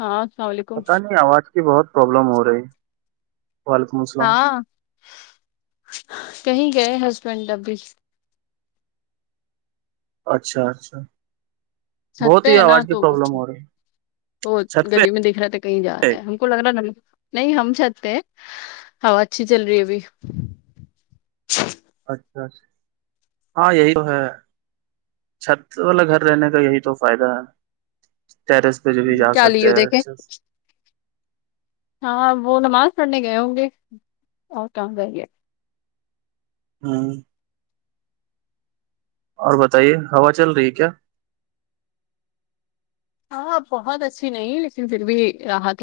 ہاں السلام علیکم پتاہ نہیں آواز کی بہت پرابلم ہو رہی ہے وعلیکم السلام ہاں کہیں گئے ہسبینڈ اب بھی اچھا اچھا چھت بہت پہ ہی ہے نا آواز کی تو پرابلم ہو رہی ہے۔ وہ چھت پہ گلی میں دیکھ رہا تھا کہیں جا رہا ہے ہم کو لگ رہا نہیں ہم چھت ہیں ہوا اچھی چل رہی ہے ابھی اچھاچ ہاں یہی تو ہے چھت والا گھر رہنے کا یہی تو فائدہ ہے ٹیرس جو بھی جا کیا سکتے لی ہو ہیں دیکھے اچھا سے ہاں وہ نماز پڑھنے گئے ہوں گے اور کہاں گئے کی ہاں اور بتائیے ہوا چل رہی ہے کیا ہاں بہت اچھی نہیں لیکن پھر بھی ایک راحت [unintelligible]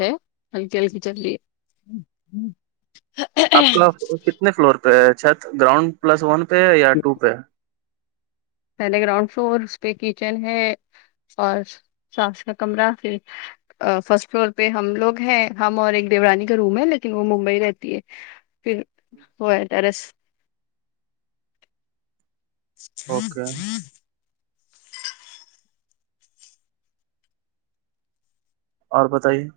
ہےی جلدی جلدی ہ ہوں آپ کا کتنے فلور پہ ہے چھت گراؤنڈ پلس ون پہ یا ٹو پہ پہلے گراؤنڈ فلور اس پہ کچن ہے اور ساس کا کمرہ پھر فرسٹ فلور پہ ہم لوگ ہیں ہم اور ایک دیورانی کا روم ہے لیکن وہ ممبئی رہتی ہے پھر ہود رس اوکے اور بتائیے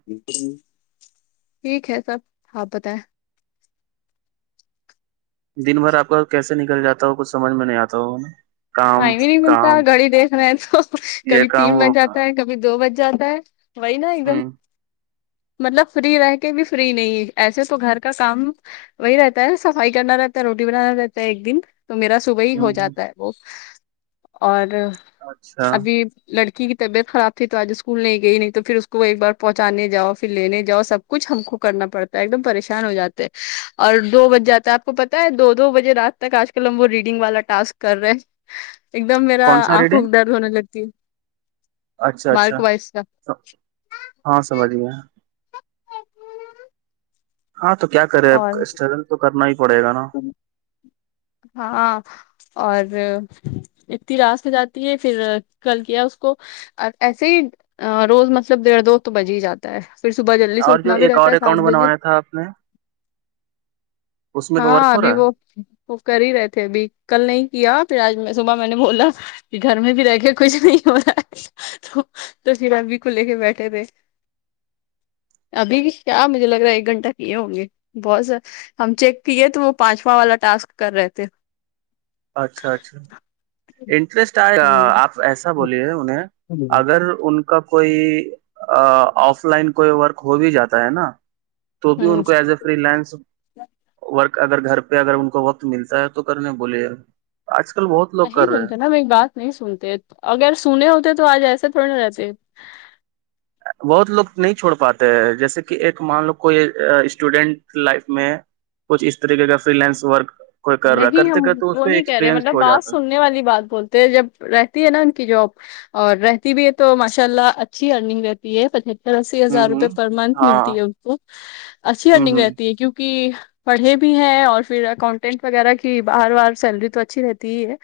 ٹھیک ہے سب آپ بتائیں دن بھر آپ کا کیسے نکل جاتا ہو کچھ سمجھ میں نہیں آتا ہویں ٹائم ہی نہیں ملتا گھڑی دیکھ رہے ہیں تو یہ کبھی کام تین وہ بج جاتا ہے کبھی دو بج جاتا ہے وہی نا ایک دم کام مطلب فری رہ کے بھی فری نہیں ایسے تو گھر کا کام وہی رہتا ہے صفائی کرنا رہتا ہے روٹی بنانا رہتا ہے ایک دن تو میرا س صبح ہی ہ ہو ہ جاتا ہے وہ اور اچھا ابھی لڑکی کی طبیعت خراب تھی تو آج اسکول نہیں گئی نہیں تو پھر اس کو ایک بار پہنچانے جاؤ پھر لینے جاؤ سب کچھ ہم کو کرنا پڑتا ہے ایک دم پریشان ہو جاتے اور دو بج جاتا آپ کو پتہ ہے دو دو بجے رات تک آج کل ہم وہ ریڈنگ والا ٹسک کر رہے ہیں ایک دم میرا کون سا آنکھوں کو ریڈنگ درد ہونے لگتی ہے اچھا اچھا مارک وائز کا ہاں سمجھ گیا ہاں تو کیا کرے اب اور اسٹرگل تو کرنا ہی پڑے گا نا ہاں اور اتنی رات میں جاتی ہے پھر کل کیا اس کو اور ایسے ہی روز مطلب ڈڑھ دو تو بج ہی جاتا ہے پھر صبح جلدی اور جو سوکھنا بھی ایک رہتا اور ہے سات اکاؤنٹ بجے بنوایا تھا آپ نے اس میں تو ورک ہاں ہو ابھی رہا ہے وہ وہ کر ہی رہے تھے ابھی کل نہیں کیا پھر آج میں صبح میں نے بولا گھر میں بھی رہ کے کچھ نہیں ہو رہا تو تو پھر اب بھی کو لے کے بیٹھے تھے ابھی بھی کیا مجھے لگ رہا ہے ایک گھنٹہ کیے ہوں گے بہت س ہم چیک ہے تو وہ پانچواں والا ٹسک کر رہے تھے اچھا اچھا انٹرسٹ آ ہ آپ ایسا بولیے انہیں اگر ان کا کوئی آف لائن کوئی ورک ہو بھی جاتا ہے نا تو بھی ان ہ کو as a freelance work اگر گھر پہ اگر ان کو وقت ملتا ہے تو کرنے بولے آج نہیں سنتے نا میری بات ایک بات نہیں سنتے اگر سنے ہوتے تو آج ایسے تھوڑی نہ رہتے بہت لوگ نہیں چھوڑ پاتے ہیں جیسے کہ ایک مان لو کوئی اسٹوڈینٹ لائف میں کچھ اس طریقے کا فری لینس ورک کوئی کر رہا نہیں ہم کرتے کرتے اس وہ میں نہیں کہہ رہے ایکسپریئنسڈ مطلب ہو بات جاتا ہے سننے والی بات بولتے ہیں جب رہتی ہے نا ان کی جاب اور رہتی بھی ہے تو ماشاء اللہ اچھی ارنگ رہتی ہے اسسی ہوں ہزار ہوں روپئے پر منتھ ہاں ملتی ہے ان کو اچھی ہوں ہرننگ ہوں رہتی ہے کیونکہ پڑھے بھی ہیں اور پھر اکاؤنٹینٹ وغیرہ کی بار بار سیلری تو اچھی رہتی ہے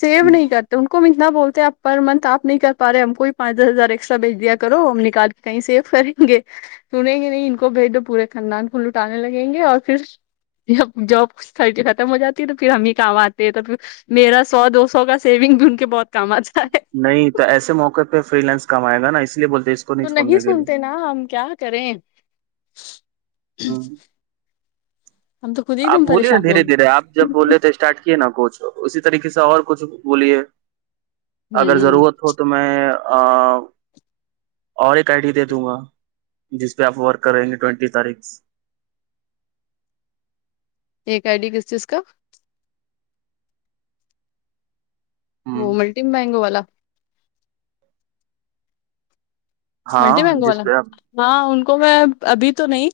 سیو ہ نہیں کرتے تو ان کو ہم اتنا بولتے ہیں آپ پر منت آپ نہیں کر پاے ہم کو پانچ دس ہزار ایکسٹرا بھیج دیا کرو ہم نکال کے کہیں سے کریں گے سنیںگں نہیں ان کو بھیج دو پورے خندان کو لٹانے لگیں گے اور پھر ج جاب تھرٹی ختم ہو جاتی ہے تو پھر ہم ہی کام آتے ہیں تو پھر میرا سو دو سو کا سیونگ بھی ان کے بہت کام آجائے نہیں تو ایسے موقع پہ فری لینس کام آئے گا اس لیے بولتے ہیں اس کو تو نہیں چھوڑنے کے لیے سنتے نا ہم کیا کریں ہ ہوں آپ دم بولیے نا پریشان ہو دھیرے دھیرے آپ جب بولے تھے اسٹارٹ کیے نا کچھ اسی طریقے سے اور کچھ بلیے گئے اگر ہوں ضرورت ہو تو میں اور ایک آئی ڈی دے دوں گا جس پہ آپ ورک کریں گے ٹوینٹی تاریخ ایک آئی ڈی کس چیز کا وہ ہوں ملٹی مینگو والا ہاں ملٹی مینگو جس والا پہ آپ ہاں ان کو میں ابھی تو نہیں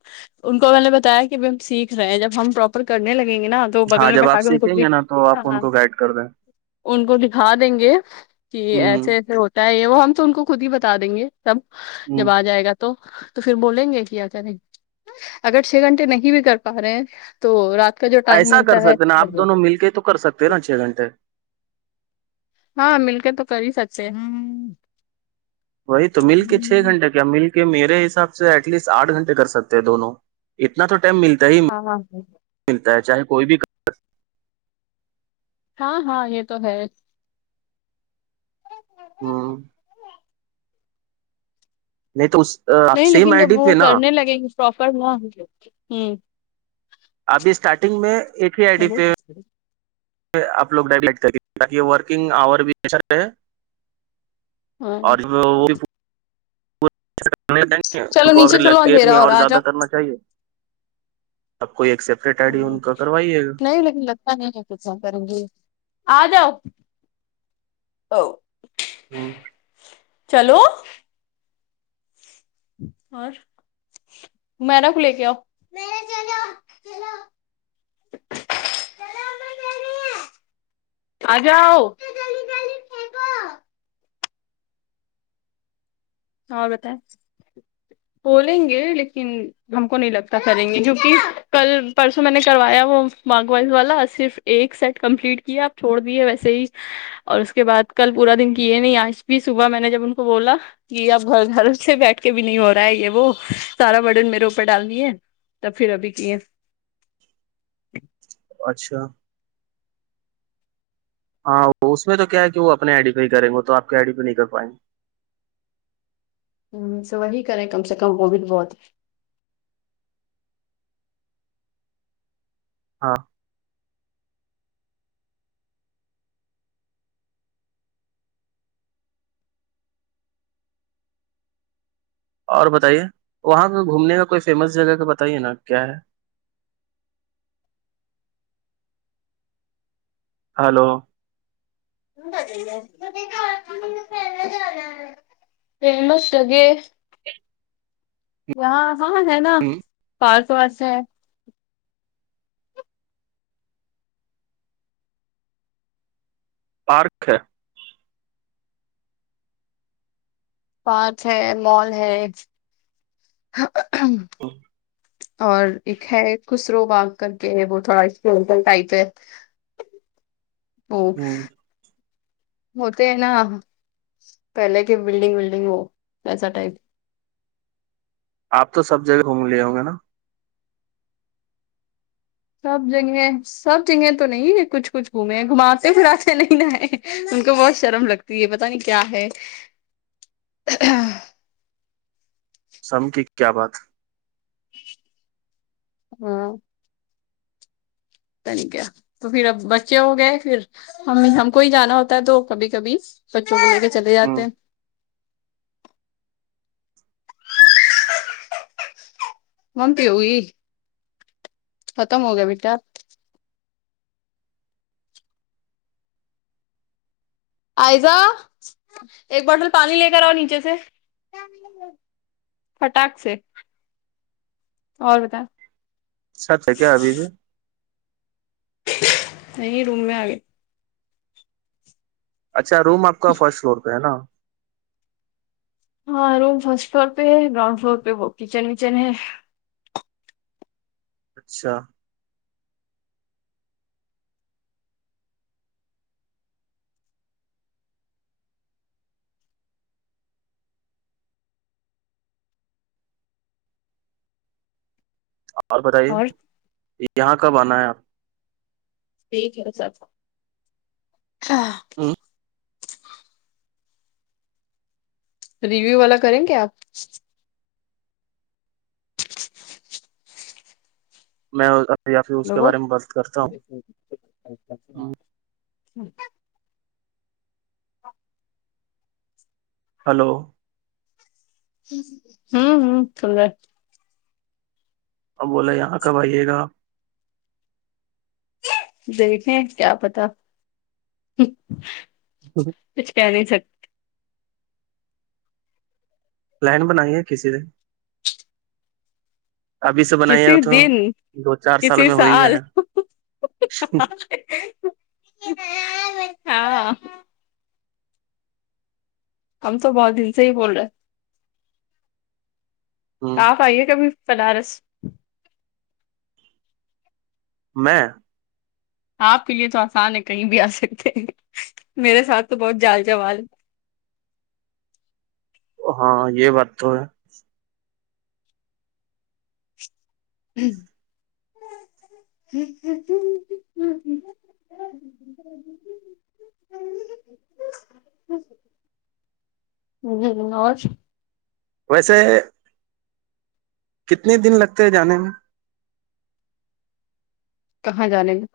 ان کو میں نے بتایا کہ ہم سیکھ رہے ہیں جب ہم پراپر کرنے لگیں گے نا تو بغل ہاں میں جب بیٹھا آپ کے ان کو سیکھیں بھی گے نا تو آپ ان ہاں کو گائڈ کر دیں ان کو دیکھا دیں گے کہ ہ ایسے ایسے ہوتے یہ وہ ہم تو ان کو خود ہی بتا دیں گے سب ہ جب آ جائے گا تو تو پھر بولیں گے کیا کریں اگر چھ گھنٹے نہیں بھی کر پا رہے ہیں تو رات کا جو ٹائم ایسا کر ملتا ہے سکتے نا آپ دونوں مل کے تو کر سکتے دے نہ چھ گھنٹے ہاں مل کے تو کر ہی سکتے ہ وہی تو مل کے چھ گھنٹے مل کے میرے حساب سے ایٹ لیسٹ آٹھ گھنٹے کر سکتے ہیں دونوں اتنا تو ٹائم ملتا ہی ہاں ہاں ہاں ملتا ہے چاہے کوئی بھی ہاں ہاں یہ تو ہے ہاں نہیں تو اس آپ سیم آئی ڈی تھ ہے نا پرفر نہ ہ ابھی اسٹارٹنگ میں ایک ہی آئی ڈی ہیلو پہ آپ لوگ ڈائیوٹ کریںے تاک یہ ورکنگ آور بھی اھا رہ ہاں اور وہ دیں گے ان چلو کو ا نیچے چلو لگے بھی اندھیرا نہیں ہو اور رہا آ زیادہ جاؤ کرنا چاہ ہیے آپ کو ایک سیپریٹ آئی ڈی ان ہوں کا کروائیے گا نہیں لیکن لگتا نہیں ہے کچھا کروں گی آ جاؤ ا ہاں چلو اور میںنا کو لے کے آؤ مینا چلو چلو آ جاؤ اور بتائے بولیں گے لیکن ہم کو نہیں لگتا کریں گے کیوںکہ کل پرسوں میں نے کروایا وہ باگ واس والا صرف ایک سیٹ کمپلیٹ کیا آپ چھوڑ دیے ویسے ہی اور اس کے بعد کل پورا دن کیے نہیں آج بھی صبح میں نے جب ان کو بولا یہ اب گھر گھر سے بیٹھ کے بھی نہیں ہو رہا ہے یہ وہ سارا برتن میرے اوپر ڈالنی ہے تب پھر ابھی کیے اچھا ہاں اس میں تو کیا کہ وہ اپنے آئی ڈیفائی کریں گے تو آپ آئی ڈیفی نہیں کر پائیں گے ہ تو وہی کریں کم سے کم وہ بھی بہت ہاں اور بتائیے وہاں پہ گھومنے کا کوئی فیمس جگہ کا بتائیے نا کیا ہے ہیلو ب جا ہے فیمس جگہ یہاں ہاں ہے نا ہوں، پارک واس ہے پارک ہے پارک ہے مال ہے اور ایک ہے خسرو باگ کرکے وہ تھوڑا ایک پٹل ٹائپ ہے ہوں ہ ہوتے ہیں نا پہلے کے بلڈنگ ولڈنگ وہ ایسا ٹائپ آپ تو سب جگہ گھوم لیے ہوں گے ناں سب جگہ میں سب جگہ تو نہیں کچھ کچھ گھومے گھماتے پھراتے نہیں نا ہے ان کو بہت شرم لگتا یہ پتا نہیں کیا ہے سرم کی کیا بات ہاں پتہ نہیں کیا تو پھر اب بچے ہو گئے پھر ہم ہم کو ہی جانا ہوتا ہے تو کبھی کبھی بچوں کو لے کے چلے ہ جاتے ہیں مم پیوگی ختم ہو گیا بیٹا آئزہ ایک بوٹل پانی لے کر آؤ نیچے سے فٹاک سے اور بتائیں سچ ہے کیا ابھی بھی نہیں روم میں آ گئے اچھا روم آپ کا فرسٹ فلور پہ ہے نا ہاں روم فرسٹ فلور پہ ہے گراؤنڈ فلور پہ وہ کچن وچن ہے اچھا اور بتائیے یہاں کب آنا ہے آپ ٹھیک ہے سب ہاں ہوں، ریویو والا کریں گے آپ میں یا پھر اس کے لوگوں بارے میں بات کرتا ہوں ہاں ہیلو ہوں ہوں سن رہے اب بولے یہاں کب آئیے گا دیکھیں کیا پتا [unintelligible] کچھ کہہ نہیں سکتے پلان بنائیے کسی دن ابھی سے بنائی کسی ہے تو دن دو چار کسی میں ہو ہی سال جائے ہاں ہم تو بہت دن سے ہی بول رہے ہ آپ آئیے کبھی بنارس میں آپ کے لیے تو آسان ہے کہیں بھی آ سکتے میرے ساتھ تو بہت جال جوال ہاں یہ بات تو ہے ہم ہمم ہمم [unintelligible] جی جی اور ویسے کتنے دن لگتے ہیں جانے میں کہاں جانے میں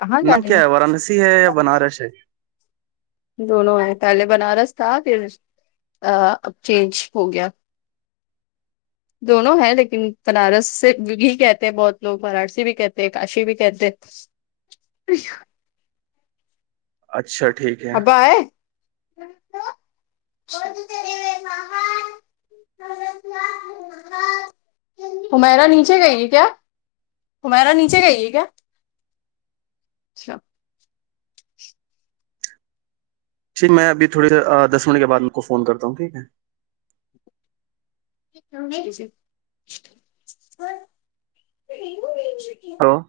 کہاں نام جانے کیا میں ہے وارانسی ہے یا بنارس ہے دونوں ہیں پہلے بنارس تھا پھر آ اب چینج ہو گیا دونوں ہیں لیکن بنارس سے بھی کہتے ہیں بہت لوگ وارانسی بھی کہتے ہیں کاشی بھی کہتے [unintelligible] اچھا ٹھیک ہے ابا اے کون چلے گئے باہر [unintelligible] حمیرا نیچے گئی ہے کیا حمیرا نیچے گئی ہے کیا اچھا ٹھیک میں ابہی تھوڑی اا دس منٹ کے بعد انکو فون کرتا ہوں ٹھیک ہے [unintelligible] ہلو